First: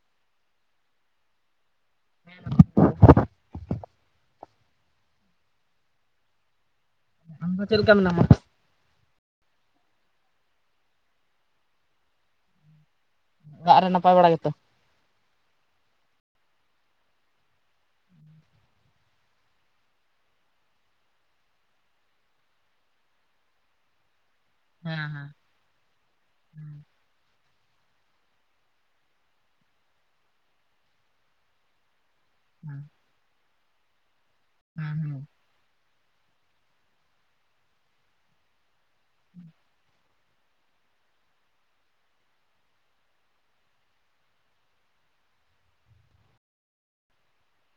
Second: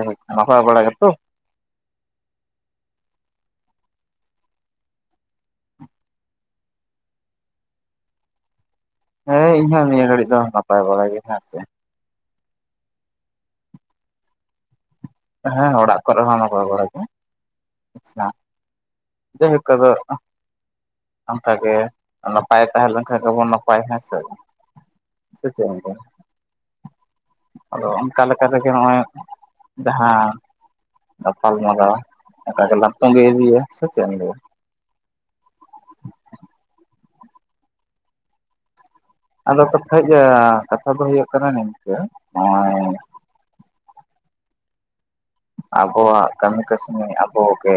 ᱟᱪᱪᱷᱟ ᱱᱟᱯᱟᱭ ᱵᱟᱲᱟ ᱜᱮᱛᱚ [unintelligible] ᱟᱢ ᱫᱚ ᱪᱮᱫ ᱞᱮᱠᱟ ᱢᱮᱱᱟᱢᱟ ᱦᱮᱸ ᱤᱧ ᱦᱚᱸ ᱱᱤᱭᱟᱹ ᱜᱷᱟᱲᱤᱡ ᱫᱚ ᱱᱟᱯᱟᱭ ᱵᱟᱲᱟ ᱜᱮ ᱦᱮᱸ ᱥᱮ ᱚᱲᱟᱜ ᱨᱮ ᱱᱟᱯᱟᱭ ᱵᱟᱲᱟ ᱜᱮᱛᱚ ᱦᱮᱸ ᱚᱲᱟᱜ ᱠᱚ ᱨᱮ ᱦᱚᱸ ᱱᱟᱯᱟᱭ [inaudible] ᱵᱟᱲᱟ ᱜᱮ ᱟᱪᱪᱷᱟ ᱡᱟᱭᱦᱳᱠ ᱟᱫᱚ ᱵᱷᱟᱜᱮ ᱱᱟᱯᱟᱭ ᱛᱟᱦᱮᱸ ᱞᱮᱱᱠᱷᱟᱱ ᱜᱮ ᱵᱚᱱ ᱱᱟᱯᱟᱭ ᱦᱮᱸ ᱥᱮ ᱦᱮᱸ ᱦᱮᱸ ᱥᱮ ᱪᱮᱫ ᱮᱢ ᱞᱟᱹᱭᱼᱟ ᱟᱫᱚ ᱚᱱᱠᱟ ᱞᱮᱠᱟ ᱨᱮ ᱜᱮ ᱱᱚᱜᱚᱭ ᱡᱟᱦᱟᱸ ᱜᱟᱯᱟᱞ ᱢᱟᱨᱟᱣ ᱱᱚᱠᱟ ᱜᱮᱞᱟᱝ ᱛᱚᱝᱜᱮ ᱤᱫᱤᱭᱟ ᱥᱮ ᱪᱮᱫ ᱮᱢ ᱞᱟᱹᱭᱼᱟ ᱦᱩ ᱟᱫᱚ ᱠᱟᱛᱷᱟᱡ ᱠᱟᱛᱷᱟ ᱫᱚ ᱦᱩᱭᱩᱜ ᱠᱟᱱᱟ ᱱᱤᱝᱠᱟᱹ ᱟᱵᱚᱣᱟᱜ ᱠᱟᱢᱤ ᱠᱟᱥᱱᱤ ᱟᱵᱚ ᱜᱮ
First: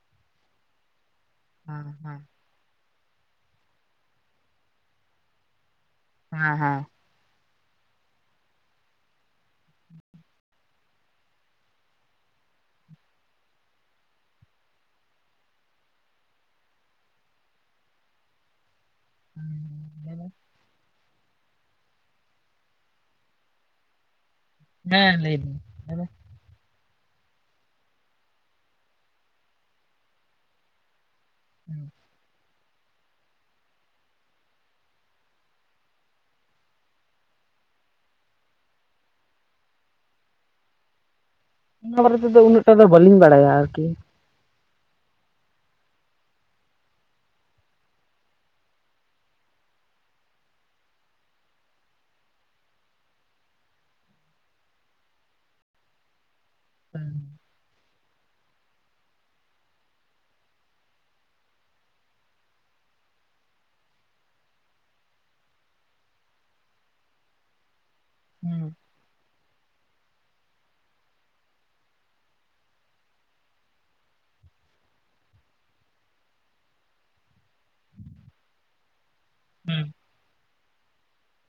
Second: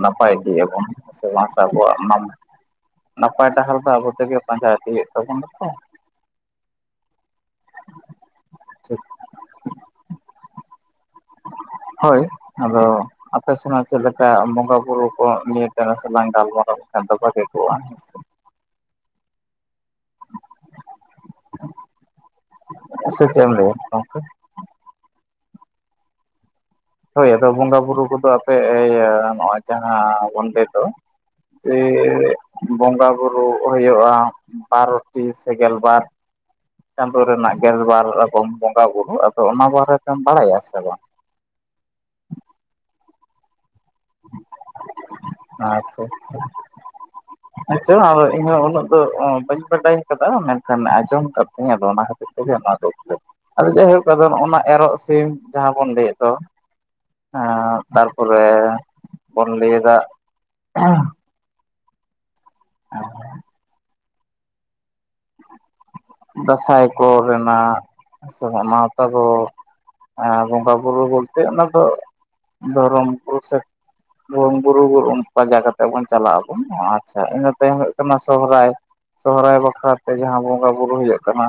ᱱᱟᱯᱟᱭ ᱤᱫᱤ ᱟᱵᱚᱱ ᱥᱮ ᱢᱟᱥᱠ ᱟᱵᱚᱣᱟᱜ ᱦᱮᱸ [unintelligible] ᱱᱟᱯᱟᱭ ᱰᱟᱦᱟᱨ ᱫᱚ ᱟᱵᱚ ᱛᱮ ᱜᱮ ᱯᱟᱸᱡᱟ ᱤᱫᱤᱭ ᱦᱳᱭᱳᱜ ᱛᱟᱵᱚᱱᱟ ᱛᱚ ᱦᱮᱸ ᱦᱮᱸ ᱛᱚ᱾ [unintelligible] ᱦᱳᱭ ᱟᱫᱚ ᱟᱯᱮ ᱥᱮᱱᱟᱜ ᱪᱮᱫ ᱞᱮᱠᱟ ᱵᱚᱸᱜᱟ ᱵᱩᱨᱩ ᱠᱚ ᱱᱤᱭᱟᱹ ᱴᱟᱜ ᱞᱟᱝ ᱜᱟᱞᱢᱟᱨᱟᱣ ᱞᱮᱠᱷᱟᱱ ᱫᱚ ᱵᱷᱟᱜᱮ ᱠᱚᱜ-ᱟ ᱦᱮᱸ ᱥᱮ ᱪᱮᱫ ᱮᱢ ᱞᱟᱹᱭ ᱟ ᱜᱚᱝᱠᱮ ᱦᱮᱸ ᱞᱟᱹᱭ ᱵᱤᱱ ᱦᱳᱭ ᱟᱫᱚ ᱵᱚᱸᱜᱟ ᱵᱩᱨᱩ ᱠᱚ ᱫᱚ ᱟᱯᱮ ᱤᱭᱟᱹ ᱱᱚᱜᱚᱭ ᱡᱟᱦᱟᱸ ᱵᱚᱱᱰᱮ ᱫᱚ ᱪᱮᱜ ᱵᱚᱸᱜᱟ ᱵᱩᱨᱩ ᱦᱩᱭᱩᱜ-ᱟ ᱵᱟᱨᱚᱴᱤ ᱥᱮ ᱜᱮᱞ ᱵᱟᱨ ᱪᱟᱸᱫᱳ ᱨᱮᱱᱟᱜ ᱜᱮᱞ ᱵᱟᱨ ᱨᱚᱠᱚᱢ ᱵᱚᱸᱜᱟ ᱵᱩᱨᱩ ᱟᱫᱚ ᱚᱱᱟ ᱵᱟᱨᱮᱛᱮᱢ ᱵᱟᱲᱟᱭᱟ ᱥᱮ ᱵᱟᱝ ᱱᱚᱣᱟ ᱵᱟᱨᱮ ᱛᱮ ᱫᱚ ᱩᱱᱟᱹᱜ ᱴᱟ ᱫᱚ ᱵᱟᱞᱤᱧ ᱵᱟᱲᱟᱭᱟ ᱟᱨ ᱠᱤ ᱟᱪᱪᱷᱟ ᱟᱪᱪᱷᱟ [unintelligible] ᱟᱪᱪᱷᱟ ᱟᱫᱚ ᱤᱧ ᱦᱚᱸ ᱩᱱᱟᱹᱜ ᱫᱚ ᱵᱟᱹᱧ ᱵᱟᱰᱟᱭ ᱟᱠᱟᱫᱟ ᱢᱮᱱ ᱠᱷᱟᱱ ᱟᱸᱡᱚᱢ ᱟᱠᱟᱫ ᱤᱧ ᱟᱫᱚ ᱚᱱᱟ ᱠᱷᱟᱹᱛᱤᱨ [unintelligible] ᱟᱫᱚ ᱡᱟᱭ ᱦᱚᱠ ᱱᱚᱜ ᱱᱚᱣᱟ ᱮᱨᱚᱜ ᱥᱤᱢ ᱡᱟᱦᱟᱸ ᱵᱚᱱ ᱞᱟᱹᱭᱮᱫ ᱫᱚ ᱦᱩᱸ ᱦᱮᱸ ᱛᱟᱨᱯᱚᱨᱮ ᱵᱚᱱ ᱞᱟᱹᱭ ᱫᱟ [unintelligible] ᱫᱟᱸᱥᱟᱭ ᱠᱚᱨᱮ ᱨᱮᱱᱟᱜ ᱥᱮ ᱦᱩᱸ ᱜᱟᱶᱛᱟ ᱠᱚ ᱟᱨ ᱵᱚᱸᱜᱟ ᱵᱩᱨᱩ ᱵᱚᱞᱛᱮ ᱚᱱᱟ ᱫᱚ ᱫᱷᱚᱨᱚᱢ ᱠᱩ ᱥᱮ ᱵᱩᱨᱩ ᱯᱟᱡᱟ ᱠᱟᱛᱮ ᱵᱚᱱ ᱪᱟᱞᱟᱜ ᱟᱵᱚᱱ ᱟᱪᱪᱷᱟ ᱤᱱᱟᱹ ᱛᱟᱭᱚᱢ ᱦᱩᱭᱩᱜ ᱠᱟᱱᱟ ᱥᱚᱨᱦᱟᱭ ᱥᱚᱦᱨᱟᱭ ᱦᱩᱸ ᱵᱟᱠᱷᱨᱟᱛᱮ ᱡᱟᱦᱟᱸ ᱵᱚᱸᱜᱟ ᱵᱩᱨᱩ ᱦᱩᱭᱩᱜ ᱠᱟᱱᱟ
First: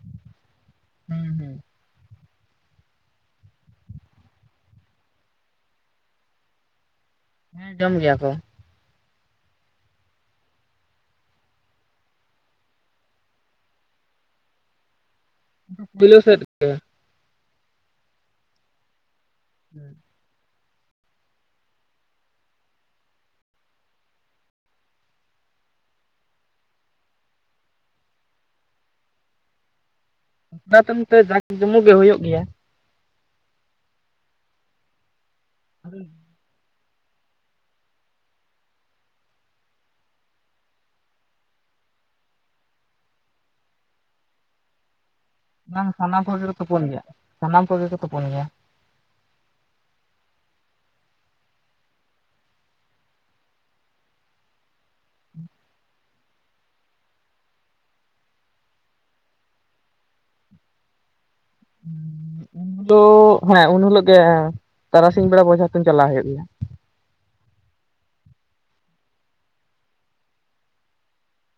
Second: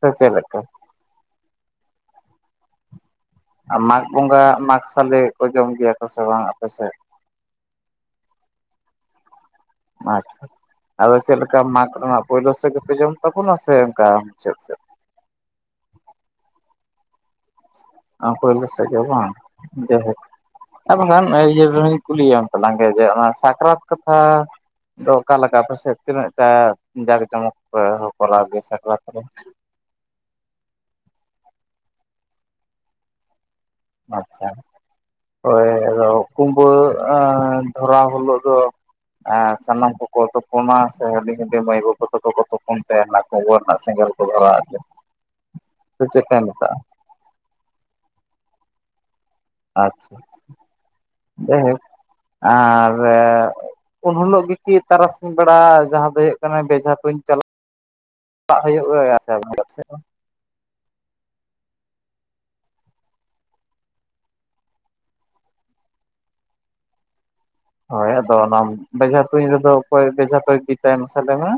ᱥᱮ ᱪᱮᱫ ᱞᱮᱠᱟ ᱦᱩᱸ ᱟᱨ ᱢᱟᱜᱽ ᱵᱚᱸᱜᱟ ᱢᱟᱜᱽ ᱥᱚᱞᱮ ᱠᱚ ᱡᱚᱢ ᱜᱮᱭᱟ ᱠᱚ ᱥᱮ ᱵᱟᱝ ᱟᱯᱮ ᱥᱮᱫ? ᱦᱮᱸ ᱡᱚᱢ ᱜᱮᱭᱟ ᱠᱚ ᱾ ᱟᱪᱪᱷᱟ ᱟᱫᱚ ᱪᱮᱫ ᱞᱮᱠᱟ ᱢᱟᱜᱽ ᱨᱮᱱᱟᱜ ᱯᱳᱭᱞᱳ ᱥᱮᱫ ᱜᱮ ᱯᱮ ᱡᱚᱢ ᱛᱟᱵᱚᱱᱟ ᱥᱮ ᱚᱱᱠᱟ ᱪᱮᱫ ᱪᱮᱫ ᱵᱤᱞᱤ ᱥᱮᱫ ᱜᱮ ᱟᱢ ᱠᱚᱭᱮᱞ ᱜᱮ ᱵᱟᱝ ᱟᱨ ᱵᱟᱠᱷᱟᱱ ᱤᱭᱟᱹ ᱨᱮᱧ ᱠᱩᱞᱤᱭᱟ ᱛᱟᱞᱟᱝ ᱡᱮ ᱚᱱᱟ ᱥᱟᱠᱨᱟᱛ ᱠᱟᱛᱷᱟ ᱟᱫᱚ ᱚᱠᱟᱞᱮ ᱞᱮᱠᱟ ᱯᱮᱥᱮᱫ ᱛᱤᱱᱟᱹᱜ ᱴᱟᱜ ᱡᱟᱠ ᱡᱚᱢᱚᱠ ᱠᱚᱨᱟᱣ ᱜᱮᱭᱟ ᱥᱟᱠᱨᱟᱛ ᱨᱮ ᱚᱱᱟ ᱛᱟᱭᱚᱢ ᱛᱮ ᱡᱟᱸᱠ ᱡᱚᱢᱚᱠ ᱜᱮ ᱦᱩᱭᱩᱜ ᱜᱮᱭᱟ ᱾ ᱟᱪᱪᱷᱟ ᱦᱳᱭ ᱫᱚ ᱠᱩᱢᱵᱟᱹ ᱫᱷᱚᱨᱟᱹᱣ ᱦᱤᱞᱳᱜ ᱫᱚ ᱟ ᱥᱟᱱᱟᱢ ᱠᱚᱠᱚ ᱛᱩᱯᱚᱱᱟ ᱥᱮ ᱦᱩᱰᱤᱧ ᱦᱩᱰᱤᱧ ᱢᱟᱹᱭ ᱵᱟᱹᱵᱩ ᱛᱟᱠᱚᱠᱚ ᱛᱩᱯᱚᱱ ᱛᱮᱦᱮᱸᱱᱟ ᱠᱩᱢᱵᱟᱹ ᱨᱮᱱᱟᱜ ᱥᱮᱝᱜᱮᱞ ᱠᱚ ᱵᱷᱚᱨᱟᱹᱣ ᱟᱫ ᱜᱮ ᱵᱟᱝ ᱥᱮ ᱥᱟᱱᱟᱢ ᱪᱮᱫ ᱯᱮ ᱠᱚᱜᱮ ᱠᱚ ᱢᱮᱛᱟᱜᱼᱟ? ᱛᱩᱯᱚᱱ ᱜᱮᱭᱟ ᱥᱟᱱᱟᱢ ᱠᱚᱜᱮ ᱠᱚ ᱛᱩᱯᱚᱱ ᱜᱮᱭᱟ ᱾ ᱟᱪᱪᱷᱟ, ᱡᱟᱭᱦᱳᱠ ᱟᱨ ᱩᱱ ᱦᱤᱞᱳᱜ ᱜᱮ ᱤ ᱛᱟᱨᱟᱥᱤᱧ ᱵᱮᱲᱟ ᱡᱟᱦᱟᱸ ᱫᱚ ᱵᱮᱡᱷᱟ ᱛᱩᱧ ᱪᱟᱞᱟᱜ ᱪᱟᱞᱟᱜ ᱦᱩᱭᱩᱜᱼᱟ ᱥᱮ ᱩᱱ ᱦᱤᱞᱳᱜ ᱦᱮᱸ ᱩᱱ ᱦᱤᱞᱳᱜ ᱜᱮ ᱛᱟᱨᱟᱥᱤᱧ ᱵᱮᱲᱟ ᱵᱷᱮᱡᱷᱟ ᱛᱩᱧ ᱪᱟᱞᱟᱣ ᱦᱩᱭᱩᱜ ᱜᱮᱭᱟ ᱾ ᱦᱳᱭ ᱟᱫᱚ ᱚᱱᱟ ᱵᱷᱮᱡᱷᱟ ᱛᱩᱧ ᱨᱮᱫᱚ ᱚᱠᱚᱭ ᱵᱷᱮᱡᱷᱟ ᱫᱚᱭ ᱵᱤᱫᱟ ᱢᱟᱥᱮ ᱞᱮᱭ ᱢᱮ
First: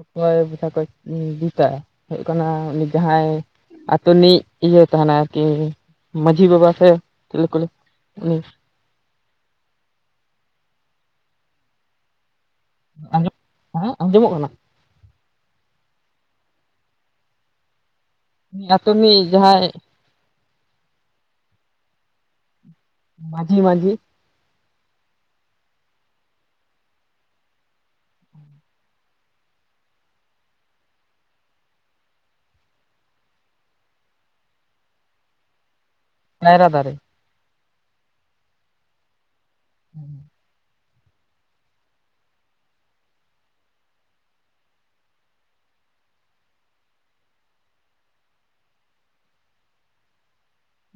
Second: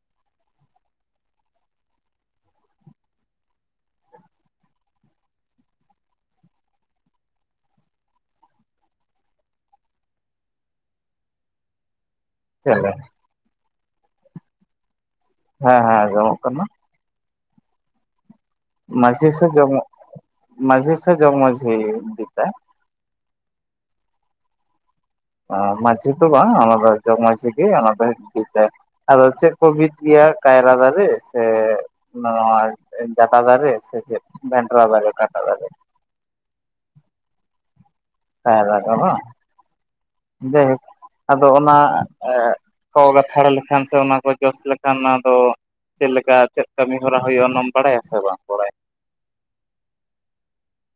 ᱚᱠᱚᱭ [unintelligible] ᱵᱤᱸᱛᱟ ᱦᱩᱭᱩᱜ ᱠᱟᱱᱟᱭ ᱡᱟᱦᱟᱸᱭ ᱟᱹᱛᱩ ᱨᱤᱱᱤᱡ ᱤᱭᱟᱹ ᱛᱟᱦᱮᱱᱟ ᱟᱨ ᱠᱤ ᱢᱟᱺᱡᱷᱤ ᱵᱟᱵᱟ ᱥᱮ ᱪᱮᱞᱤ ᱠᱚ ᱞᱟᱹᱭᱟ ᱪᱮᱞᱮ ᱟᱸᱡᱚᱢ ᱦᱮᱸ ᱟᱸᱡᱚᱢᱚᱜ ᱠᱟᱱᱟ ᱾ ᱦᱮᱸ ᱦᱮᱸ ᱟᱸᱡᱚᱢᱚᱜ ᱠᱟᱱᱟ ᱾ ᱩᱱᱤ ᱟᱛᱳ ᱢᱟᱡᱷᱤ ᱨᱤᱱᱤᱡ ᱡᱟᱦᱟᱸᱭ ᱥᱮ ᱡᱚᱜᱽ ᱡᱚᱜᱽ ᱢᱟᱡᱷᱤ ᱞᱮᱠᱟ ᱢᱟᱡᱷᱤ ᱢᱟᱡᱷᱤ ᱢᱟᱡᱷᱤ ᱫᱚ ᱵᱟᱝ ᱚᱱᱟ ᱫᱚ ᱡᱚᱜᱽ ᱢᱟᱡᱷᱤ ᱜᱮ ᱟᱫᱚ ᱪᱮᱫ ᱠᱚ ᱵᱤᱫ ᱜᱮᱭᱟ ᱠᱟᱭᱨᱟᱹ ᱫᱟᱨᱮ ᱥᱮ ᱱᱚᱣᱟ ᱡᱟᱰᱟ ᱫᱟᱨᱮ ᱥᱮ ᱪᱮ ᱵᱮᱱᱨᱟ ᱫᱟᱨᱮ ᱚᱠᱟᱴᱟ ᱫᱟᱨᱮ? ᱠᱟᱹᱭᱨᱟ ᱫᱟᱨᱮ [unintelligible] ᱡᱟᱭᱦᱳᱠ ᱟᱫᱚ ᱚᱱᱟ ᱠᱚ ᱜᱟᱛᱷᱟᱲ ᱞᱮᱠᱷᱟᱱ ᱥᱮ ᱚᱱᱟ ᱠᱚ ᱡᱚᱥ ᱞᱮᱠᱷᱟᱱ ᱚᱱᱟ ᱫᱚ ᱪᱮᱫ ᱞᱮᱠᱟ ᱪᱮᱫ ᱠᱟᱹᱢᱤ ᱦᱚᱨᱟ ᱦᱩᱭᱩᱜᱼᱟ ᱚᱱᱟᱢ ᱵᱟᱲᱟᱭᱟ ᱥᱮ ᱵᱟᱢ ᱵᱟᱲᱟᱭᱟ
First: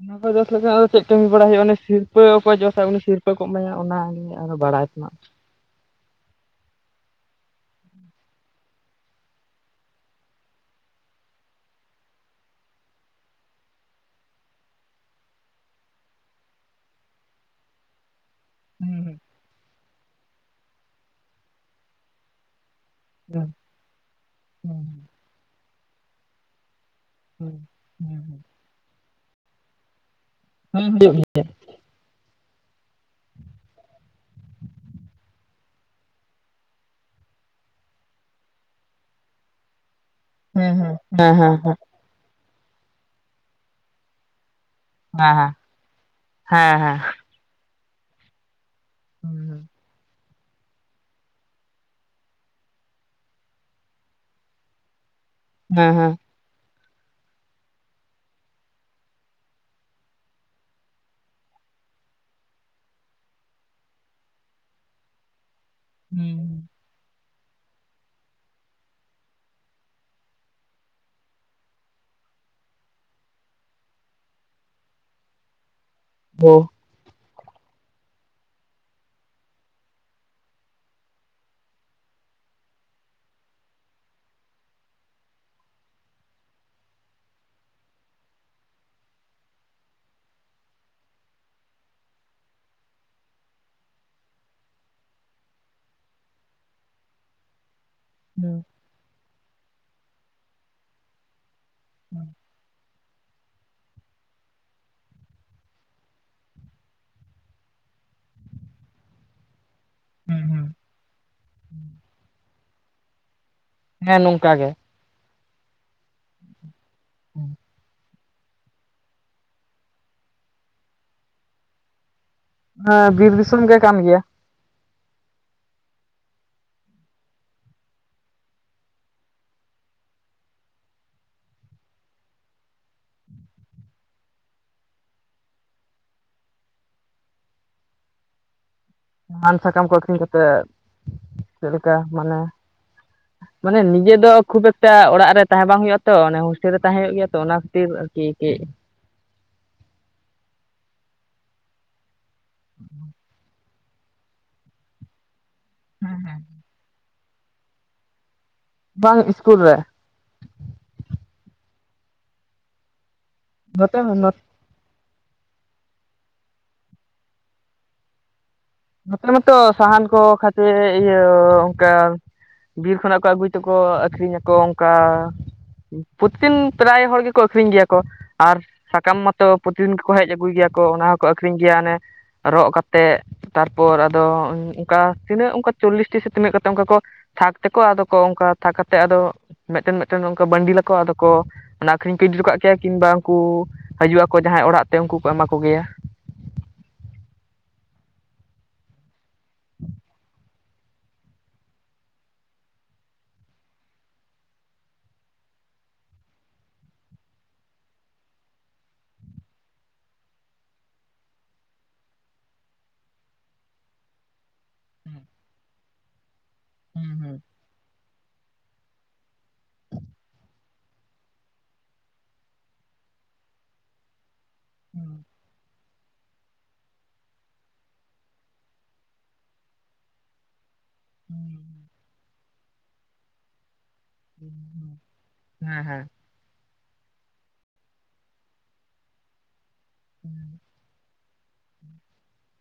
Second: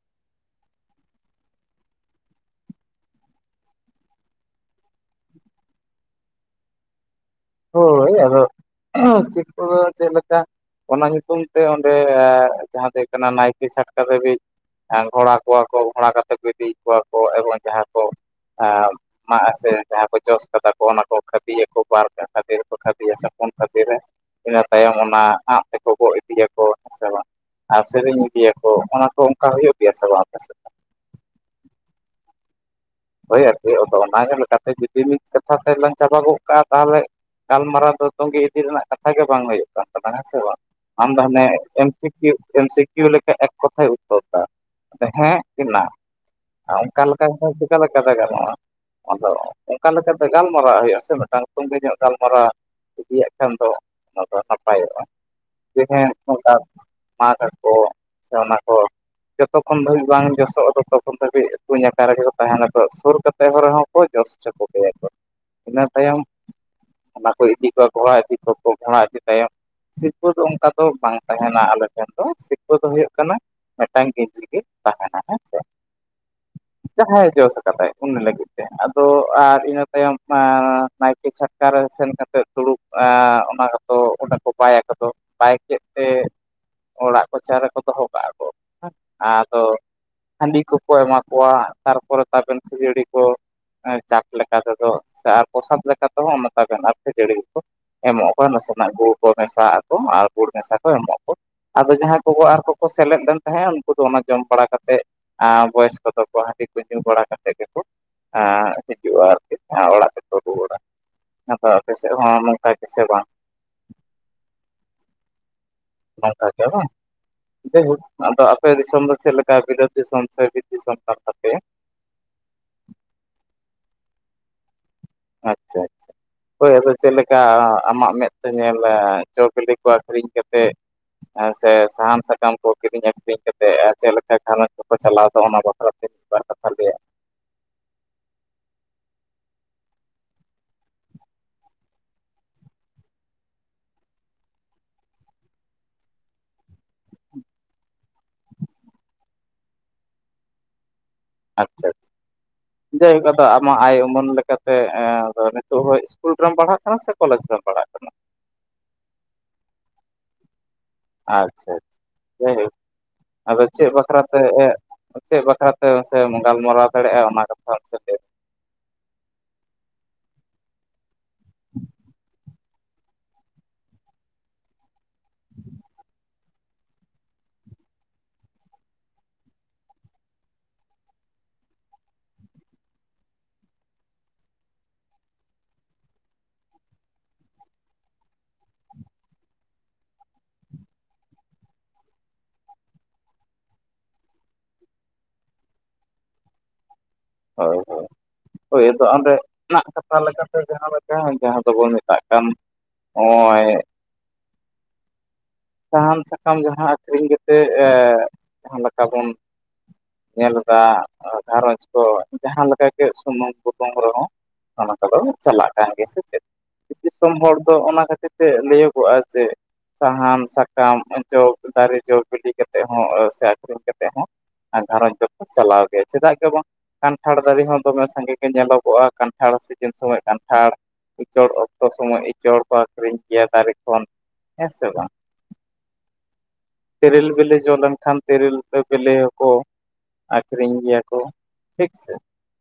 ᱚᱱᱟ ᱠᱚ ᱡᱚᱥ ᱞᱮᱠᱷᱟᱱ ᱫᱚ ᱪᱮᱫ ᱠᱟᱹᱢᱤ ᱵᱟᱲᱟᱭ ᱦᱩᱭᱩᱜᱼᱟ ᱩᱱᱤ ᱥᱤᱨᱯᱟᱹ ᱚᱠᱚᱭ ᱡᱚᱥᱟ ᱩᱱᱤ ᱥᱤᱨᱯᱟᱹ ᱠᱚ ᱮᱢᱟᱭᱟ ᱚᱱᱟ ᱜᱮ ᱟᱨ ᱵᱟᱲᱟᱭ ᱛᱮᱱᱟᱜ ᱦᱳᱭ ᱟᱫᱚ [unintelligible] ᱪᱮᱫ ᱞᱮᱠᱟ ᱚᱱᱟ ᱧᱩᱛᱩᱢ ᱛᱮ ᱚᱸᱰᱮ ᱡᱟᱦᱟᱸ ᱫᱚ ᱦᱩᱭᱩᱜ ᱠᱟᱱᱟ ᱱᱟᱭᱠᱮ ᱪᱷᱟᱴᱠᱟ ᱫᱷᱟᱹᱵᱤᱡᱽ ᱜᱷᱚᱸᱲᱟ ᱠᱚᱣᱟ ᱠᱚ ᱜᱷᱚᱸᱲᱟ ᱠᱟᱛᱮ ᱠᱚ ᱤᱫᱤᱭᱮᱜ ᱠᱚᱣᱟ ᱠᱚ ᱮᱵᱚᱝ ᱡᱟᱦᱟᱸ ᱠᱚ ᱦᱮᱸ [unintelligible] ᱦᱩᱭᱩᱜ ᱢᱟᱜ ᱟᱥᱮ ᱡᱟᱦᱟᱸ ᱠᱚ ᱡᱚᱥ ᱠᱟᱫᱟ ᱠᱚ ᱚᱱᱟ ᱠᱚ ᱠᱷᱟᱹᱫᱤᱭᱟᱠᱚ ᱯᱟᱨᱠᱟ ᱠᱷᱟᱹᱫᱤ ᱫᱚᱠᱚ ᱠᱷᱟᱫᱭᱟ ᱥᱮ ᱜᱮᱭᱟ ᱦᱮᱸ ᱯᱩᱱ ᱠᱷᱟᱞᱤ ᱨᱮ ᱤᱱᱟᱹ ᱦᱮᱸ ᱛᱟᱭᱚᱢ ᱚᱱᱟ ᱟᱸᱜ ᱛᱮᱠᱚ ᱜᱚᱜ ᱤᱫᱤᱭᱟᱠᱚ ᱦᱮᱸ ᱥᱮ ᱵᱟᱝ ᱟᱨ ᱥᱮᱨᱮᱧ ᱤᱫᱤᱭᱟᱠᱚ ᱚᱱᱟ ᱠᱚ ᱚᱱᱠᱟ ᱦᱩᱭᱩᱜ ᱜᱮᱭᱟ ᱥᱮ ᱵᱟᱝ ᱟᱯᱮ ᱥᱮᱫ? [unintelligible] ᱦᱳᱭ ᱟᱨᱠᱤ ᱟᱫᱚ ᱚᱱᱟ ᱞᱮᱠᱟ ᱛᱮ ᱡᱩᱫᱤ ᱢᱤᱫ ᱠᱟᱛᱷᱟ ᱛᱮ ᱞᱟᱝ ᱪᱟᱵᱟ ᱜᱚᱠᱟᱜᱼᱟ ᱛᱟᱦᱚᱞᱮ ᱜᱟᱞᱢᱟᱨᱟᱣ ᱫᱚ ᱛᱚᱸᱜᱮ ᱤᱫᱤ ᱨᱮᱱᱟᱜ ᱠᱟᱛᱷᱟ ᱜᱮ ᱵᱟᱝ ᱦᱩᱭᱩᱜ ᱠᱟᱱ ᱛᱟᱞᱟᱝ ᱦᱮᱸ ᱥᱮ ᱵᱟᱝ ᱦᱮᱸ ᱟᱢ ᱫᱚ ᱦᱮᱸ ᱦᱟᱱᱮ ᱦᱮᱸ ᱦᱮᱸ ᱮᱢ [unintelligible] ᱟᱫᱚ ᱦᱮᱜ ᱠᱤ ᱱᱟ ᱚᱱᱠᱟ ᱞᱮᱠᱟ ᱥᱟᱭ ᱥᱟᱭ ᱪᱮᱠᱟ ᱞᱮᱠᱟᱛᱮ ᱜᱟᱱᱚᱜᱼᱟ ᱟᱫᱚ ᱚᱠᱟ ᱞᱮᱠᱟᱛᱮ ᱜᱟᱞᱢᱟᱨᱟᱣ ᱦᱩᱭᱩᱜᱼᱟ ᱥᱮ ᱢᱤᱫᱴᱟᱝ ᱛᱩᱸᱜᱮ ᱧᱚᱜ ᱜᱟᱞᱢᱟᱨᱟᱣ ᱤᱫᱤᱭᱟᱜ ᱠᱷᱟᱱ ᱫᱚ ᱱᱟᱯᱟᱭᱚᱜᱼᱟ ᱡᱮ ᱦᱮᱸ ᱦᱚᱴᱟᱛ ᱢᱟᱜᱟᱠᱚ ᱥᱮ ᱚᱱᱟ ᱠᱚ ᱡᱚᱛᱚᱠᱷᱚᱱ ᱫᱷᱟᱹᱵᱤᱡ ᱵᱟᱝ ᱡᱚᱥᱚᱜᱼᱟ ᱛᱚᱛᱚ ᱠᱷᱚᱱ ᱫᱷᱟᱹᱵᱤᱡ ᱛᱩᱧ ᱟᱠᱟ ᱨᱮᱜᱮ ᱠᱚ ᱛᱟᱦᱮᱱᱟᱠᱚ ᱥᱩᱨ ᱠᱟᱛᱮ ᱦᱚᱸ ᱨᱮᱦᱚᱸᱠᱚ ᱡᱚᱥ ᱦᱚᱪᱚ ᱠᱚᱜᱮᱭᱟ ᱠᱚ ᱤᱱᱟᱹ ᱛᱟᱭᱚᱢ ᱚᱱᱟ ᱠᱚ ᱤᱫᱤ ᱠᱚᱣᱟ ᱜᱷᱚᱬᱟ ᱤᱫᱤ ᱠᱚᱣᱟ ᱠᱚ ᱜᱷᱚᱬᱟ ᱤᱫᱤ ᱛᱟᱭᱚᱢ ᱥᱤᱨᱯᱟᱹ ᱫᱚ ᱚᱱᱠᱟ ᱫᱚ ᱵᱟᱝ ᱛᱟᱦᱮᱱᱟ ᱟᱞᱮ ᱴᱷᱮᱱ ᱫᱚ ᱥᱤᱨᱯᱟᱹ ᱫᱚ ᱦᱩᱭᱩᱜ ᱠᱟᱱᱟ ᱢᱤᱫᱴᱟᱝ ᱜᱮᱡᱤ ᱜᱮ ᱛᱟᱦᱮᱱᱟ ᱦᱮᱸ ᱥᱮ ᱚ ᱡᱟᱦᱟᱸᱭ ᱡᱚᱥ ᱟᱠᱟᱫᱟᱭ ᱩᱱᱤ ᱞᱟᱹᱜᱤᱫ ᱛᱮ ᱟᱫᱚ ᱟᱨ ᱤᱱᱟᱹ ᱛᱟᱭᱚᱢ ᱱᱟᱭ ᱼᱼ ᱠᱮ ᱪᱷᱟᱴᱠᱟ ᱨᱮ ᱥᱮᱱ ᱠᱟᱛᱮ ᱫᱩᱲᱩᱵ ᱟᱻ ᱚᱱᱟ ᱠᱚᱫᱚ ᱚᱱᱟ ᱠᱚ ᱵᱟᱭ ᱟᱠᱚᱫᱚ ᱵᱟᱭ ᱠᱮᱫ ᱛᱮ ᱚᱲᱟᱜ ᱠᱚᱪᱟ ᱨᱮᱠᱚ ᱫᱚᱦᱚ ᱠᱟᱜᱼᱟ ᱠᱚ ᱟᱫᱚ ᱦᱟᱺᱰᱤ ᱠᱚᱠᱚ ᱮᱢᱟ ᱠᱚᱣᱟ ᱛᱟᱨᱯᱚᱨᱮ ᱛᱟᱵᱮᱱ ᱠᱷᱟᱹᱡᱟᱹᱲᱤ ᱠᱚ ᱪᱟᱴ ᱞᱮᱠᱟ ᱛᱮᱫᱚ ᱥᱮ ᱟᱨ ᱯᱨᱚᱥᱟᱫᱽ ᱞᱮᱠᱟ ᱛᱮᱦᱚᱸᱛᱟᱵᱮᱱ ᱟᱨ ᱡᱟᱹᱲᱤ ᱜᱮᱠᱚ ᱮᱢᱚᱜ ᱟᱠᱚ ᱦᱮᱸ ᱱᱟᱥᱮᱱᱟᱜ ᱜᱩᱲ ᱠᱚ ᱢᱮᱥᱟᱜ ᱟᱠᱚ ᱟᱨ ᱜᱩᱲ ᱢᱮᱥᱟ ᱠᱚ ᱮᱢᱚᱜ ᱟᱠᱚ ᱟᱫᱚ ᱡᱟᱦᱟᱸᱭ ᱠᱚᱜᱚ ᱟᱨ ᱠᱚᱠᱚ ᱥᱮᱞᱮᱫ ᱞᱮᱱ ᱛᱟᱦᱮᱸᱫ ᱩᱱᱠᱩ ᱫᱚ ᱚᱱᱟ ᱡᱚᱢ ᱵᱟᱲᱟ ᱠᱟᱛᱮᱫ ᱵᱚᱭᱚᱥ ᱠᱚᱫᱚ ᱦᱟ ᱼᱼ ᱴᱤᱡ ᱠᱚ ᱧᱩ ᱵᱟᱲᱟ ᱠᱟᱛᱮᱫ ᱜᱮᱠᱚ ᱮ ᱦᱤᱡᱩᱜᱼᱟ ᱚᱲᱟᱜ ᱛᱮᱠᱚ ᱦᱩᱸ ᱦᱩᱸ ᱨᱩᱣᱟᱹᱲᱟ ᱟᱫᱚ ᱟᱯᱮ ᱥᱮᱫ ᱦᱚᱸ ᱱᱚᱝᱠᱟ ᱜᱮᱥᱮ ᱵᱟᱝ ᱦᱮᱸ ᱱᱚᱝᱠᱟ ᱜᱮ ᱱᱚᱝᱠᱟ ᱜᱮᱭᱟ ᱵᱟᱝ ᱡᱟᱭᱦᱳᱠ ᱟᱫᱚ ᱟᱯᱮ ᱫᱤᱥᱚᱢ ᱫᱚ ᱪᱮᱫ ᱞᱮᱠᱟ ᱵᱤᱞᱟ. ᱫ ᱫᱤᱥᱚᱢ ᱥᱮ ᱵᱤᱨ ᱫᱤᱥᱚᱢ ᱠᱟᱱ ᱛᱟᱯᱮᱭᱟ ᱮᱸ ᱵᱤᱨ ᱫᱤᱥᱚᱢ ᱜᱮ ᱠᱟᱱ ᱜᱮᱭᱟ ᱟᱪ ᱪᱷᱟ ᱟᱪ ᱪᱷᱟ ᱦᱳᱭ ᱟᱫᱚ ᱪᱮᱫ ᱞᱮᱠᱟ ᱟᱢᱟᱜ ᱢᱮᱫ ᱛᱮ ᱧᱮᱞ ᱡᱚ ᱵᱤᱞᱤ ᱠᱚ ᱟᱹᱠᱷᱨᱤᱧ ᱠᱟᱛᱮᱫ ᱥᱮ ᱥᱟᱦᱟᱱ ᱥᱟᱠᱟᱢ ᱠᱚ ᱠᱤᱨᱤᱧ ᱟᱠᱷᱨᱤᱧ ᱠᱟᱛᱮᱜ ᱪᱮᱫ ᱞᱮᱠᱟ ᱜᱷᱟᱨᱚᱡᱽ ᱠᱚᱠᱚ ᱪᱟᱞᱟᱣ ᱫᱚ ᱚᱱᱟ ᱵᱟᱠᱷ ᱼᱼ [inaudible] ᱥᱟᱱ ᱥᱟᱠᱟᱢ ᱠᱚ ᱟᱹᱠᱷᱨᱤᱧ ᱠᱟᱛᱮᱜ ᱪᱮᱫᱞᱮᱠᱟ ᱢᱟᱱᱮ ᱢᱟᱱᱮ ᱱᱤᱡᱮ ᱫᱚ ᱠᱷᱩᱵ ᱮᱠᱴᱟ ᱚᱲᱟᱜ ᱨᱮ ᱛᱟᱦᱮᱸ ᱵᱟᱝ ᱦᱩᱭᱩᱜᱼᱟ ᱛᱚ ᱚᱱᱮ ᱦᱳᱥᱴᱮᱞ ᱨᱮ ᱛᱟᱦᱮᱸ ᱦᱩᱭᱩᱜ ᱜᱮᱭᱟ ᱛᱚ ᱚᱱᱟ ᱠᱷᱟᱹᱛᱤᱨ ᱠᱤ ᱠᱮ ᱟᱪᱪᱷᱟ ᱟᱪᱪᱷᱟ ᱡᱟᱭᱦᱳᱠ ᱟᱫᱚ ᱟᱢᱟᱜ ᱟᱭ ᱩᱢᱟᱹᱱ ᱞᱮᱠᱟᱛᱮ ᱛᱚ ᱤᱥᱠᱩᱞ ᱨᱮᱢ ᱯᱟᱲᱦᱟᱜ ᱠᱟᱱᱟ ᱥᱮ ᱠᱚᱞᱮᱡᱽ ᱨᱮᱢ ᱯᱟᱲᱦᱟᱜ ᱠᱟᱱᱟ ᱵᱟᱝ ᱤᱥᱠᱩᱞ ᱨᱮ ᱟᱪᱪᱷᱟ ᱡᱟᱭᱦᱳᱠ ᱟᱫᱚ ᱪᱮᱫ ᱱᱚᱛᱮ ᱵᱟᱠᱷᱨᱟᱛᱮ ᱪᱮᱫ ᱵᱟᱠᱷᱨᱟ ᱛᱮ ᱟᱥᱮ ᱜᱟᱞᱢᱟᱨᱟᱣ ᱫᱟᱲᱮᱭᱟᱜᱼᱟ ᱚᱱᱟ ᱠᱟᱛᱷᱟ ᱥᱮᱪᱮᱫ ᱱᱚᱛᱮ ᱢᱟᱛᱚ ᱥᱟᱦᱟᱱ ᱠᱚ ᱠᱷᱟᱹᱛᱤᱨ ᱤᱭᱟᱹ ᱚᱱᱠᱟ ᱵᱤᱨ ᱠᱷᱚᱱᱟᱜ ᱠᱚ ᱟᱹᱜᱩᱭ ᱛᱮᱠᱚ ᱟᱠᱷᱨᱤᱧᱟᱠᱚ ᱚᱱᱠᱟ ᱯᱩᱛ ᱛᱤᱱ ᱯᱨᱟᱭ ᱦᱚᱲ ᱜᱮᱠᱚ ᱟᱹᱠᱷᱨᱤᱧ ᱜᱮᱭᱟ ᱠᱚ ᱟᱨ ᱥᱟᱠᱟᱢ ᱢᱟᱛᱚ ᱯᱨᱚᱛᱤᱫᱤᱱ ᱠᱚᱠᱚ ᱦᱮᱡ ᱟᱹᱜᱩᱭ ᱜᱮᱭᱟ ᱠᱚ ᱚᱱᱟ ᱦᱚᱸᱠᱚ ᱟᱹᱠᱷᱨᱤᱧ ᱜᱮᱭᱟ ᱚᱱᱮ ᱨᱚᱜ ᱠᱟᱛᱮ ᱛᱟᱨᱯᱚᱨ ᱟᱫᱚ ᱚᱱᱠᱟ ᱛᱤᱱᱟᱹᱜ ᱚᱱᱠᱟ ᱪᱚᱞᱞᱤᱥᱴᱤ ᱥᱮ ᱛᱤᱱᱟᱹᱜ ᱠᱟᱛᱮᱫ ᱚᱱᱠᱟ ᱠᱚ ᱛᱷᱟᱠ ᱛᱮᱠᱚ ᱟᱫᱚ ᱠᱚ ᱚᱱᱠᱟ ᱛᱷᱟᱠ ᱠᱟ ᱠᱟᱛᱮᱜ ᱟᱫᱚ ᱢᱤᱫᱴᱮᱱ ᱢᱮᱫᱴᱮᱱ ᱚᱱᱠᱟ ᱵᱟᱹᱱᱰᱤᱞᱟᱠᱚ ᱟᱫᱚ ᱠᱚ ᱚᱱᱟ ᱟᱹᱠᱷᱨᱤᱧ ᱠᱚ ᱤᱫᱤ ᱦᱚᱴᱚ ᱠᱟᱜ ᱠᱮᱭᱟ ᱠᱤᱢᱵᱟ ᱩᱱᱠᱩ ᱦᱤᱡᱩᱜ ᱟᱠᱚ ᱡᱟᱦᱟᱸᱭ ᱚᱲᱟᱜ ᱛᱮ ᱩᱱᱠᱩ ᱠᱚ ᱮᱢᱟ ᱠᱚᱜᱮᱭᱟ ᱦᱳᱭ ᱦᱳᱭ ᱦᱳᱭ ᱟᱫᱚ ᱚᱸᱰᱮ ᱱᱟᱜ ᱠᱟᱛᱷᱟ ᱞᱮᱠᱟ ᱼ ᱼ ᱥᱮ ᱡᱟᱦᱟᱸ ᱞᱮᱠᱟ ᱡᱟᱦᱟᱸ ᱫᱚᱵᱚᱱ ᱢᱮᱛᱟᱜ ᱠᱟᱱ ᱱᱚᱜᱼᱚᱭ ᱥᱟᱦᱟᱱ ᱥᱟᱠᱟᱢ ᱡᱟᱦᱟᱸ ᱟᱹᱠᱷᱨᱤᱧ ᱠᱟᱛᱮ ᱮ ᱡᱟᱦᱟᱸ ᱞᱮᱠᱟ ᱵᱚᱱ ᱧᱮᱞ ᱫᱟ ᱜᱷᱟᱨᱚᱸᱡᱽ ᱛᱚ ᱡᱟᱦᱟᱸ ᱞᱮᱠᱟ ᱜᱮ ᱥᱩᱱᱩᱢ ᱠᱩᱛᱩᱝ ᱨᱮᱦᱚᱸ ᱚᱱᱟ ᱠᱚᱫᱚ ᱪᱟᱞᱟᱜ ᱠᱟᱱ ᱜᱮᱭᱟ ᱥᱮ ᱪᱮᱫ ᱫᱤᱥᱚᱢ ᱦᱚᱲ ᱫᱚ ᱚᱱᱟ ᱠᱷᱟᱹᱛᱤᱨ ᱛᱮ ᱞᱟᱹᱭᱟᱹᱜᱚᱜ-ᱟ ᱡᱮ ᱥᱟᱦᱟᱱ ᱥᱟᱠᱟᱢ ᱡᱚ ᱫᱟᱨᱮ ᱡᱚ ᱵᱤᱞᱤ ᱠᱟᱛᱮᱜ ᱦᱚᱸ ᱥᱟᱠᱚᱢ ᱠᱟᱛᱮ ᱦᱚᱸ ᱜᱷᱟᱨᱚᱸᱡᱽ ᱫᱚᱠᱚ ᱪᱟᱞᱟᱣ ᱜᱮᱭᱟ ᱪᱮᱫᱟᱜ ᱜᱮ ᱵᱟᱝ ᱠᱟᱱᱴᱷᱟᱲ ᱫᱟᱨᱮ ᱦᱚᱸ ᱫᱚᱢᱮ ᱥᱟᱸᱜᱮ ᱜᱮ ᱧᱮᱞᱚᱜᱚᱜᱼᱟ ᱠᱟᱱᱴᱷᱟᱲ ᱥᱤᱡᱤᱱ ᱥᱚᱢᱚᱭ ᱠᱟᱱᱴᱷᱟᱲ ᱤᱪᱚᱲ ᱚᱠᱛᱚ ᱥᱚᱢᱚᱭ ᱤᱪᱚᱲ ᱠᱚ ᱟᱹᱷᱨᱤᱧ ᱜᱮᱭᱟ ᱫᱟᱨᱮ ᱠᱷᱚᱱ ᱦᱮᱸᱥᱮ ᱵᱟᱝ ᱦᱮᱸ ᱛᱮᱨᱮᱞ ᱵᱮᱞᱤ ᱡᱚ ᱞᱮᱱᱠᱷᱟᱱ ᱛᱮᱨᱮᱞ ᱵᱤᱞᱤ ᱦᱚᱸᱠᱚ ᱟᱠᱷᱨᱤᱧ ᱜᱮᱭᱟ ᱠᱚ ᱴᱷᱤᱠ ᱥᱮ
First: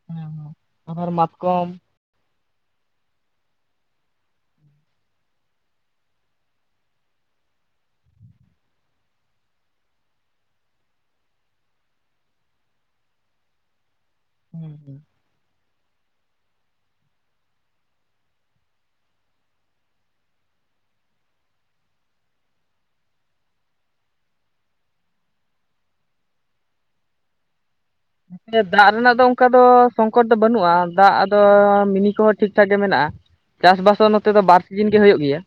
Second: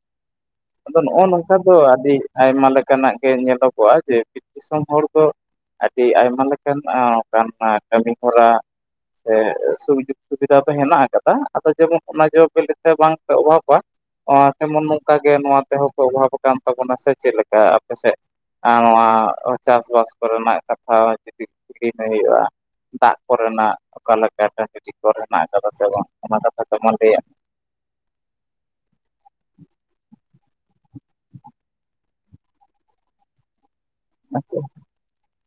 ᱦᱮᱸ ᱟᱫᱚ ᱟᱵᱟᱨ ᱱᱚᱜᱼᱚ ᱱᱚᱝᱠᱟ ᱢᱟᱛᱠᱚᱢ ᱫᱚ ᱟᱹᱰᱤ ᱟᱭᱢᱟ ᱞᱮᱠᱟᱱᱟᱜ ᱜᱮ ᱧᱮᱞᱚᱜᱚᱜ-ᱟ ᱡᱮ ᱵᱤᱨ ᱫᱤᱥᱚᱢ ᱦᱚᱲ ᱫᱚ ᱟᱹᱰᱤ ᱟᱭᱢᱟ ᱞᱮᱠᱟᱱ ᱚᱱᱠᱟᱱ ᱠᱟᱹᱢᱤ ᱦᱚᱨᱟ᱾ ᱥᱩᱡᱳᱜᱽ ᱥᱩᱵᱤᱫᱷᱟ ᱫᱚ ᱦᱮᱱᱟᱜ ᱟᱠᱟᱫᱟ ᱟᱫᱚ ᱡᱮᱢᱚᱱ ᱚᱱᱟ ᱡᱮ ᱵᱤᱞᱤᱛᱮ ᱵᱟᱝᱯᱮ ᱚᱵᱷᱟᱵᱽ ᱟ ᱛᱮᱢᱚᱱ ᱱᱚᱝᱠᱟ ᱜᱮ ᱱᱚᱣᱟ ᱛᱮᱦᱚᱸ ᱠᱚ ᱚᱵᱷᱟᱵ ᱟᱠᱟᱱ ᱛᱟᱵᱚᱱᱟ ᱥᱮ ᱪᱮᱫᱠᱟ ᱟᱯᱮ ᱥᱮᱫ ᱟᱨ ᱱᱚᱣᱟ ᱪᱟᱥᱵᱟᱥ ᱠᱚᱨᱮᱱᱟᱜ ᱠᱟᱛᱷᱟ ᱡᱩᱫᱤ ᱠᱤᱨᱤᱧ ᱦᱩᱭᱩᱜᱼᱟ ᱫᱟᱜ ᱠᱚᱨᱮᱱᱟᱜ ᱚᱠᱟ ᱞᱮᱠᱟ ᱴᱟᱠᱴᱤᱡ ᱠᱚᱨᱮ ᱱᱟᱜ ᱟᱠᱟᱫᱟ ᱥᱮ ᱵᱟᱝ ᱚᱱᱟ ᱠᱟᱛᱷᱟ ᱠᱚ ᱢᱟ ᱞᱟᱹᱭᱟᱜ ᱫᱟᱜ ᱨᱮᱱᱟᱜ ᱫᱚ ᱚᱱᱠᱟ ᱫᱚ ᱥᱚᱝᱠᱚᱴ ᱫᱚ ᱵᱟᱹᱱᱩᱜᱼᱟ ᱫᱟᱜ ᱟᱫᱚ ᱢᱤᱱᱤ ᱠᱚᱦᱚᱸ ᱴᱷᱤᱠᱴᱷᱟᱠ ᱜᱮ ᱢᱮᱱᱟᱜᱼᱟ ᱪᱟᱥᱵᱟᱥ ᱦᱚᱸ ᱱᱚᱛᱮ ᱢᱮ ᱫᱚ ᱵᱟᱨ ᱥᱤᱡᱤᱱ ᱜᱮ ᱦᱩᱭᱩᱜ ᱜᱮᱭᱟ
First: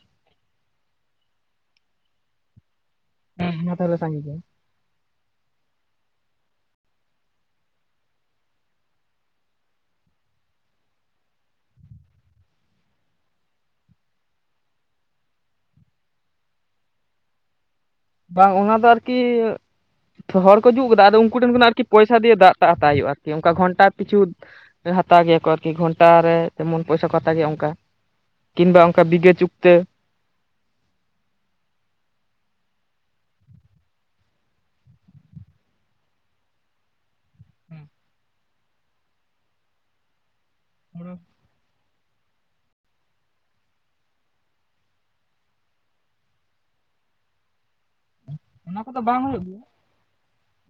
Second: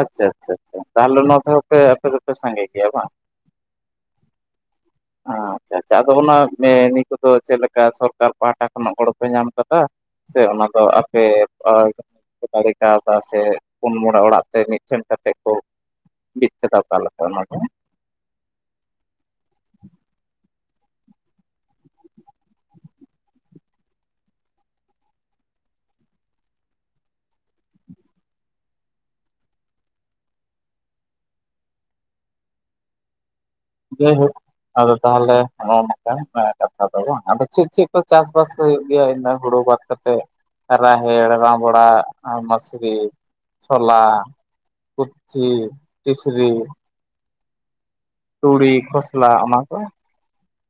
ᱟᱪᱪᱷᱟ ᱟᱪᱪᱷᱟ ᱟᱪᱷᱟ ᱛᱟᱦᱚᱞᱮ ᱱᱚᱣᱟ ᱛᱮᱦᱚᱸᱯᱮ ᱟᱯᱮ ᱫᱚᱯᱮ ᱥᱟᱸᱜᱮ ᱜᱮᱭᱟ ᱵᱟᱝ ᱦᱮᱸ ᱛᱷᱟᱮ ᱥᱟᱝᱜ ᱜᱮ ᱟᱪᱪᱷᱟ ᱟᱪᱪᱷᱟ ᱟᱫᱚ ᱚᱱᱟ ᱢᱮ ᱱᱤ ᱠᱚᱫᱚ ᱪᱮᱫᱮ ᱞᱮᱠᱟ ᱥᱚᱨᱠᱟᱨ ᱯᱟᱦᱴᱟ ᱠᱷᱚᱱᱟᱜ ᱜᱚᱲᱚᱯᱮ ᱧᱟᱢ ᱠᱟᱫᱟ᱾ ᱥᱮ ᱚᱱᱟ ᱫᱚ ᱟᱯᱮ ᱫᱟᱲᱮ ᱠᱟᱣᱫᱟ ᱥᱮ ᱯᱩᱱ ᱢᱚᱬᱮ ᱚᱲᱟᱜ ᱛᱮ ᱢᱤᱫ ᱴᱷᱮᱱ ᱠᱟᱛᱮ ᱠᱚ [unintelligible] ᱟᱠᱟᱞᱮᱠᱟ ᱚᱱᱟ ᱵᱟᱝ ᱚᱱᱟ ᱫᱚ ᱟᱨᱠᱤ ᱦᱚᱲ ᱠᱚ ᱡᱩᱛ ᱠᱮᱫᱟ ᱟᱫᱚ ᱩᱱᱠᱩ ᱴᱷᱮᱱ ᱠᱷᱚ ᱟᱨᱠᱤ ᱯᱚᱭᱥᱟ ᱫᱤᱭᱮ ᱫᱟᱜ ᱴᱟᱜ ᱦᱟᱛᱟᱣ ᱦᱩᱭᱩᱜ-ᱟ ᱟᱨᱠᱤ ᱚᱱᱠᱟ ᱜᱷᱚᱱᱴᱟ ᱯᱤᱪᱷᱩ ᱦᱟᱛᱟᱣ ᱜᱮᱭᱟ ᱠᱚ ᱟᱨᱠᱤ ᱜᱷᱚᱱᱴᱟᱮ ᱛᱮᱢᱚᱱ ᱯᱚᱭᱥᱟ ᱠᱚ ᱦᱟᱛᱟᱣ ᱜᱮᱭᱟ ᱚᱱᱠᱟ ᱠᱤᱢᱵᱟ ᱚᱱᱠᱟ ᱵᱤᱜᱮ ᱪᱩᱠᱛᱮ ᱡᱟᱭᱦᱳᱠ ᱟᱫᱚ ᱛᱟᱦᱚᱞᱮ ᱱᱚᱜ-ᱚ ᱱᱚᱝᱠᱟ ᱠᱟᱛᱷᱟ ᱫᱚ ᱵᱟᱝ ᱟᱫᱚ ᱪᱮᱫ ᱪᱮᱫ ᱠᱚ ᱪᱟᱥᱵᱟᱥ ᱦᱩᱭᱩᱜ ᱜᱮᱭᱟ ᱤᱱᱟᱹ ᱦᱩᱲᱩ ᱵᱟᱫ ᱠᱟᱛᱮᱜ ᱨᱟᱦᱮᱲ ᱨᱟᱸᱵᱲᱟ ᱟᱨ ᱢᱟᱥᱨᱤ ᱪᱷᱚᱞᱟ ᱠᱩᱪᱷᱤ ᱠᱤᱥᱨᱤ ᱚᱱᱟ ᱠᱚᱫᱚ ᱵᱟᱝ ᱠᱷᱚᱥᱞᱟ ᱦᱩᱭᱩᱜ ᱚᱱᱟ ᱜᱮᱭᱟ ᱠᱚ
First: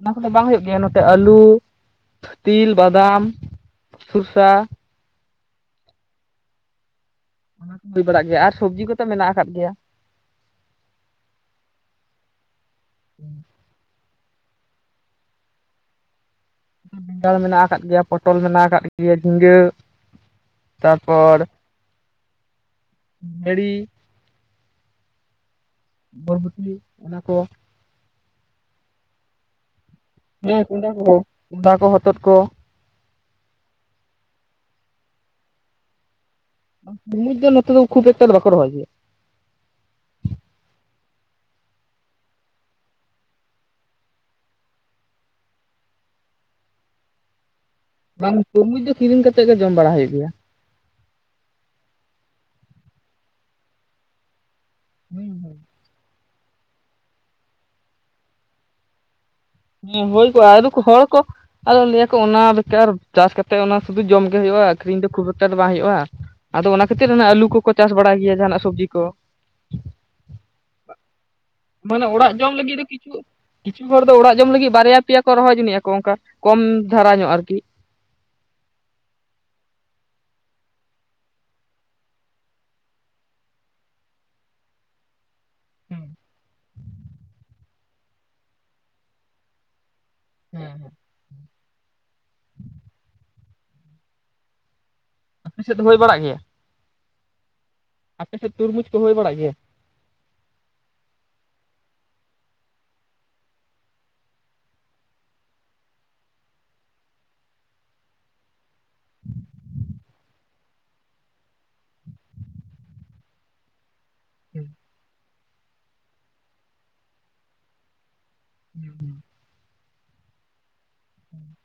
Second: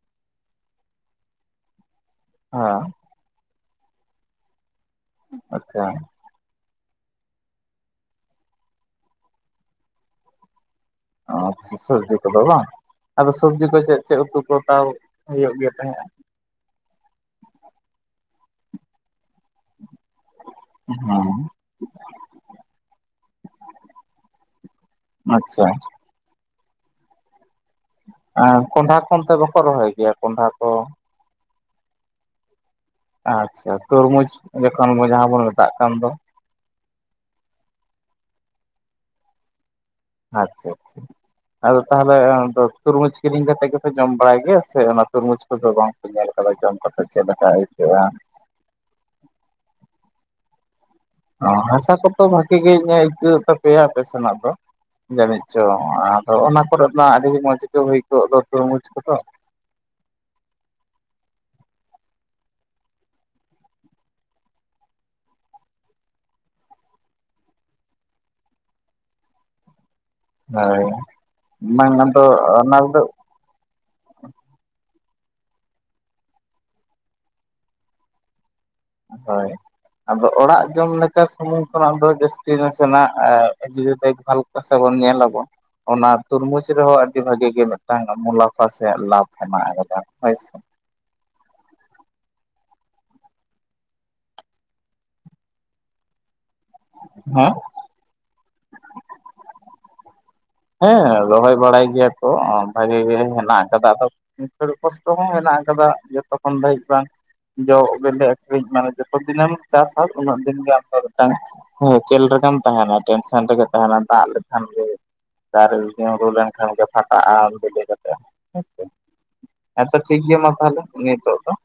ᱚᱱᱟ ᱠᱚᱫᱚ ᱵᱟᱝ ᱦᱩᱭᱩᱜ ᱜᱮᱭᱟ ᱱᱚᱛᱮ ᱟᱹᱞᱩ ᱛᱤᱞ ᱦᱮᱸ ᱵᱟᱫᱟᱢ ᱥᱚᱨᱥᱟ ᱟᱪᱪᱷᱟ ᱚᱱᱟ ᱠᱚ ᱦᱩᱭ ᱵᱟᱲᱟᱜ ᱜᱮᱭᱟ ᱟᱨ ᱥᱚᱵᱽᱡᱤ ᱠᱚᱛ ᱢᱮᱱᱟᱜ ᱟᱠᱟᱫ ᱜᱮᱭᱟ ᱟᱪᱪᱷᱟ ᱥᱚᱵᱽᱡᱤ ᱠᱚᱫᱚ ᱵᱟᱝ ᱟᱫᱚ ᱥᱚᱵᱡᱤ ᱠᱚ ᱪᱮᱫ ᱪᱮᱫ ᱩᱛᱩ ᱠᱚᱚᱛᱟᱣ ᱦᱩᱭᱩᱜ ᱜᱮᱭᱟ ᱛᱟᱦᱮᱸᱫᱼᱟ ᱵᱮᱸᱜᱟᱲ ᱢᱮᱱᱟᱜ ᱟᱠᱟᱫ ᱜᱮᱭᱟ ᱯᱚᱴᱚᱞ ᱢᱮᱱᱟᱜ ᱟᱠᱟᱫ ᱜᱮᱭᱟ ᱡᱷᱤᱸᱜᱟᱹ ᱛᱟᱨᱯᱚᱨ ᱦᱮᱸ [unintelligible] ᱟᱪᱪᱷᱟ ᱵᱚᱨᱵᱚᱴᱤ ᱚᱱᱟ ᱠᱚ ᱟᱨ ᱠᱚᱸᱰᱷᱟ ᱠᱚ ᱚᱱᱛᱮ ᱵᱟᱠᱚ ᱨᱚᱦᱚᱭ ᱜᱮᱭᱟ᱾ ᱠᱚᱸᱰᱷᱟ ᱦᱮᱸᱻ ᱠᱚ? ᱠᱚᱸᱦᱱᱰᱟ ᱠᱚ ᱦᱚᱛᱚᱛ ᱠᱚ ᱟᱪᱷᱟ ᱛᱚᱨᱢᱩᱡᱽ ᱡᱚᱠᱷᱚᱱ ᱡᱟᱦᱟᱸ ᱵᱚᱱ ᱢᱮᱛᱟᱜ ᱠᱟᱱ ᱫᱚ᱾ [unintelligible] ᱫᱚ ᱱᱚᱛ ᱫᱚ ᱠᱷᱩᱵ ᱮᱠᱴᱟ ᱵᱟᱠᱚ ᱨᱚᱦᱚᱭ ᱡᱮ ᱟᱪᱪᱷᱟ ᱟᱪᱪᱷᱟ ᱟᱫᱚ ᱛᱟᱦᱚᱞᱮ ᱛᱩᱨᱢᱩᱡᱽ ᱠᱤᱨᱤᱧ ᱠᱟᱛᱮᱜ ᱜᱮᱯᱮ ᱡᱚᱢ ᱵᱟᱲᱟᱭ ᱜᱮᱭᱟ ᱥᱮ ᱚᱱᱟ ᱛᱩᱨᱢᱩᱡᱽ ᱠᱚᱫᱚ ᱵᱟᱝ [unintelligible] ᱪᱮᱫ ᱞᱮᱠᱟᱟᱭᱤᱛᱣᱟ ᱵᱟᱝ ᱛᱩᱨᱢᱩᱡ ᱫᱚ ᱠᱤᱨᱤᱧ ᱠᱟᱛᱮᱜ ᱜᱮ ᱡᱚᱢ ᱵᱟᱲᱟ ᱦᱩᱭᱩᱜ ᱜᱮᱭᱟ᱾ ᱚ ᱦᱟᱥᱟ ᱠᱚᱛᱚ ᱵᱷᱟᱜᱤ ᱜᱮᱧᱟᱹᱜ ᱟᱹᱭᱠᱟᱹᱜ ᱛᱟᱯᱮᱭᱟ ᱟᱯᱮ ᱥᱮᱱᱟᱜ ᱫᱚ ᱡᱟᱹᱱᱤᱡ ᱪᱚᱝ ᱟ ᱚᱱᱟ ᱠᱚᱨᱮ ᱢᱟ ᱟᱹᱰᱤ ᱢᱚᱡᱽ ᱜᱮ ᱦᱩᱭ ᱠᱚᱜ ᱫᱚ ᱛᱟᱹᱢᱩᱡᱽ ᱠᱚᱫᱚ ᱦᱮᱸ ᱦᱚᱭ ᱠᱚ ᱟᱨ ᱠᱚ ᱦᱚᱲ ᱠᱚ ᱟᱫᱚ ᱞᱟᱹᱭᱟᱠᱚ ᱚᱱᱟ ᱵᱮᱠᱟᱨ ᱪᱟᱥ ᱠᱟᱛᱮᱫ ᱚᱱᱟ ᱥᱩᱫᱩ ᱡᱚᱢ ᱜᱮ ᱦᱩᱭᱩᱜᱼᱟ ᱟᱹᱠᱷᱨᱤᱧ ᱫᱚ ᱠᱷᱩᱵ ᱵᱮᱠᱟᱨ ᱫᱚ ᱵᱟᱝ ᱦᱩᱭᱩᱜᱼᱟ ᱟᱫᱚ ᱚᱱᱟ ᱠᱷᱟᱹᱛᱤᱨ ᱟᱹᱞᱩ ᱠᱚᱠᱚ ᱪᱟᱥ ᱵᱟᱲᱟᱭ ᱜᱮᱭᱟ ᱡᱟᱦᱟᱱᱟᱜ ᱥᱚᱵᱽᱡᱤ ᱠᱚ ᱦᱳᱭ ᱵᱟᱝ ᱢᱟᱱᱮ ᱟᱫᱚ ᱚᱲᱟᱜ ᱡᱚᱢ ᱞᱟᱹᱜᱤᱫ ᱚᱱᱟ ᱫᱚ ᱨᱮᱫᱚ ᱠᱤᱪᱷᱩ ᱠᱤᱪᱷᱩ ᱦᱚᱲ ᱫᱚ ᱚᱲᱟᱜ ᱡᱚᱢ ᱞᱟᱹᱜᱤᱫ ᱵᱟᱨᱭᱟ ᱯᱮᱭᱟ ᱠᱚ ᱨᱚᱦᱚᱭ ᱡᱚᱱᱤᱡᱼᱟ ᱠᱚ ᱚᱱᱠᱟ ᱠᱚᱢ ᱫᱷᱟᱨᱟ ᱧᱚᱜ ᱟᱨᱠᱤ ᱾ ᱦᱳᱭ ᱟᱫᱚ ᱚᱲᱟᱜ ᱡᱚᱢ ᱞᱮᱠᱟ ᱥᱩᱢᱩᱝ ᱠᱷᱚᱱᱟᱜ ᱫᱚ ᱡᱟᱹᱥᱛᱤ ᱱᱟᱥᱮ ᱱᱟᱜ ᱫᱮᱠᱷ ᱵᱷᱟᱞ ᱱᱟᱥᱮ ᱵᱩᱱ ᱧᱮᱞ ᱟᱵᱳ ᱚᱱᱟ ᱛᱩᱨᱢᱩᱡᱽ ᱨᱮᱦᱚᱸ ᱟᱹᱰᱤ ᱵᱷᱟᱜᱤ ᱜᱮ ᱢᱤᱫᱴᱟᱝ ᱢᱩᱞᱟᱯᱷᱟ ᱥᱮ ᱞᱟᱵᱷ ᱦᱮᱱᱟᱜ ᱟᱠᱟᱫᱟ ᱦᱳᱭᱥᱮ? ᱦᱮᱸ ᱦᱮᱸ ᱟ ᱥᱮᱫ ᱫᱚ ᱦᱩᱭ ᱵᱟᱲᱟᱜ ᱜᱮᱭᱟ ᱦᱮᱸᱻ ᱟᱯ ᱥᱮᱫ ᱛᱩᱨᱢᱩᱡᱽ ᱠᱚ ᱦᱩᱭ ᱵᱟᱲᱟᱜ ᱜᱮᱭᱟ? ᱦᱮᱸ ᱨᱚᱦᱚᱭ ᱵᱟᱲᱟᱭ ᱜᱮᱭᱟ ᱠᱚ ᱵᱷᱟᱜᱤ ᱜᱮ ᱦᱮᱱᱟᱜ ᱠᱟᱫᱟ ᱫᱚ [unintelligible] ᱦᱚᱸ ᱦᱮᱱᱟᱜ ᱟᱠᱟᱫᱟ ᱡᱚᱛᱚ ᱠᱷᱚᱱᱚᱱ ᱫᱷᱟᱹᱵᱤᱡ ᱵᱟᱝ ᱡᱚ ᱵᱞᱮ ᱟᱹᱠᱷᱨᱤᱧ ᱢᱟᱱᱮ ᱡᱚᱛᱚ ᱫᱤᱱᱮᱢ ᱪᱟᱥᱟ ᱩᱱᱟᱹᱜ ᱫᱤᱱᱜ ᱟᱢ ᱫᱚ ᱢᱤᱫᱴᱟᱝ ᱦᱮᱸ ᱠᱷᱮᱞ ᱨᱮᱜᱮᱢ ᱛᱟᱦᱮᱱᱟ ᱴᱮᱱᱥᱮᱱ ᱨᱮᱜᱮ ᱛᱟᱦᱮᱱᱟ, ᱫᱟᱜᱽ ᱞᱮᱠᱷᱟᱱ ᱜᱮ ᱫᱟᱨᱮ ᱧᱨᱩ ᱞᱮᱱᱠᱷᱟᱱ ᱜᱮ ᱯᱷᱟᱴᱟᱜᱼᱟ ᱵᱤᱞᱤ ᱠᱟᱛᱮ ᱦᱮᱸ ᱦᱮᱸᱛᱚ ᱴᱷᱤᱠ ᱜᱮᱭᱟ ᱢᱟ ᱛᱟᱦᱚᱞᱮ ᱱᱤᱛᱚᱜ ᱫᱚ ᱾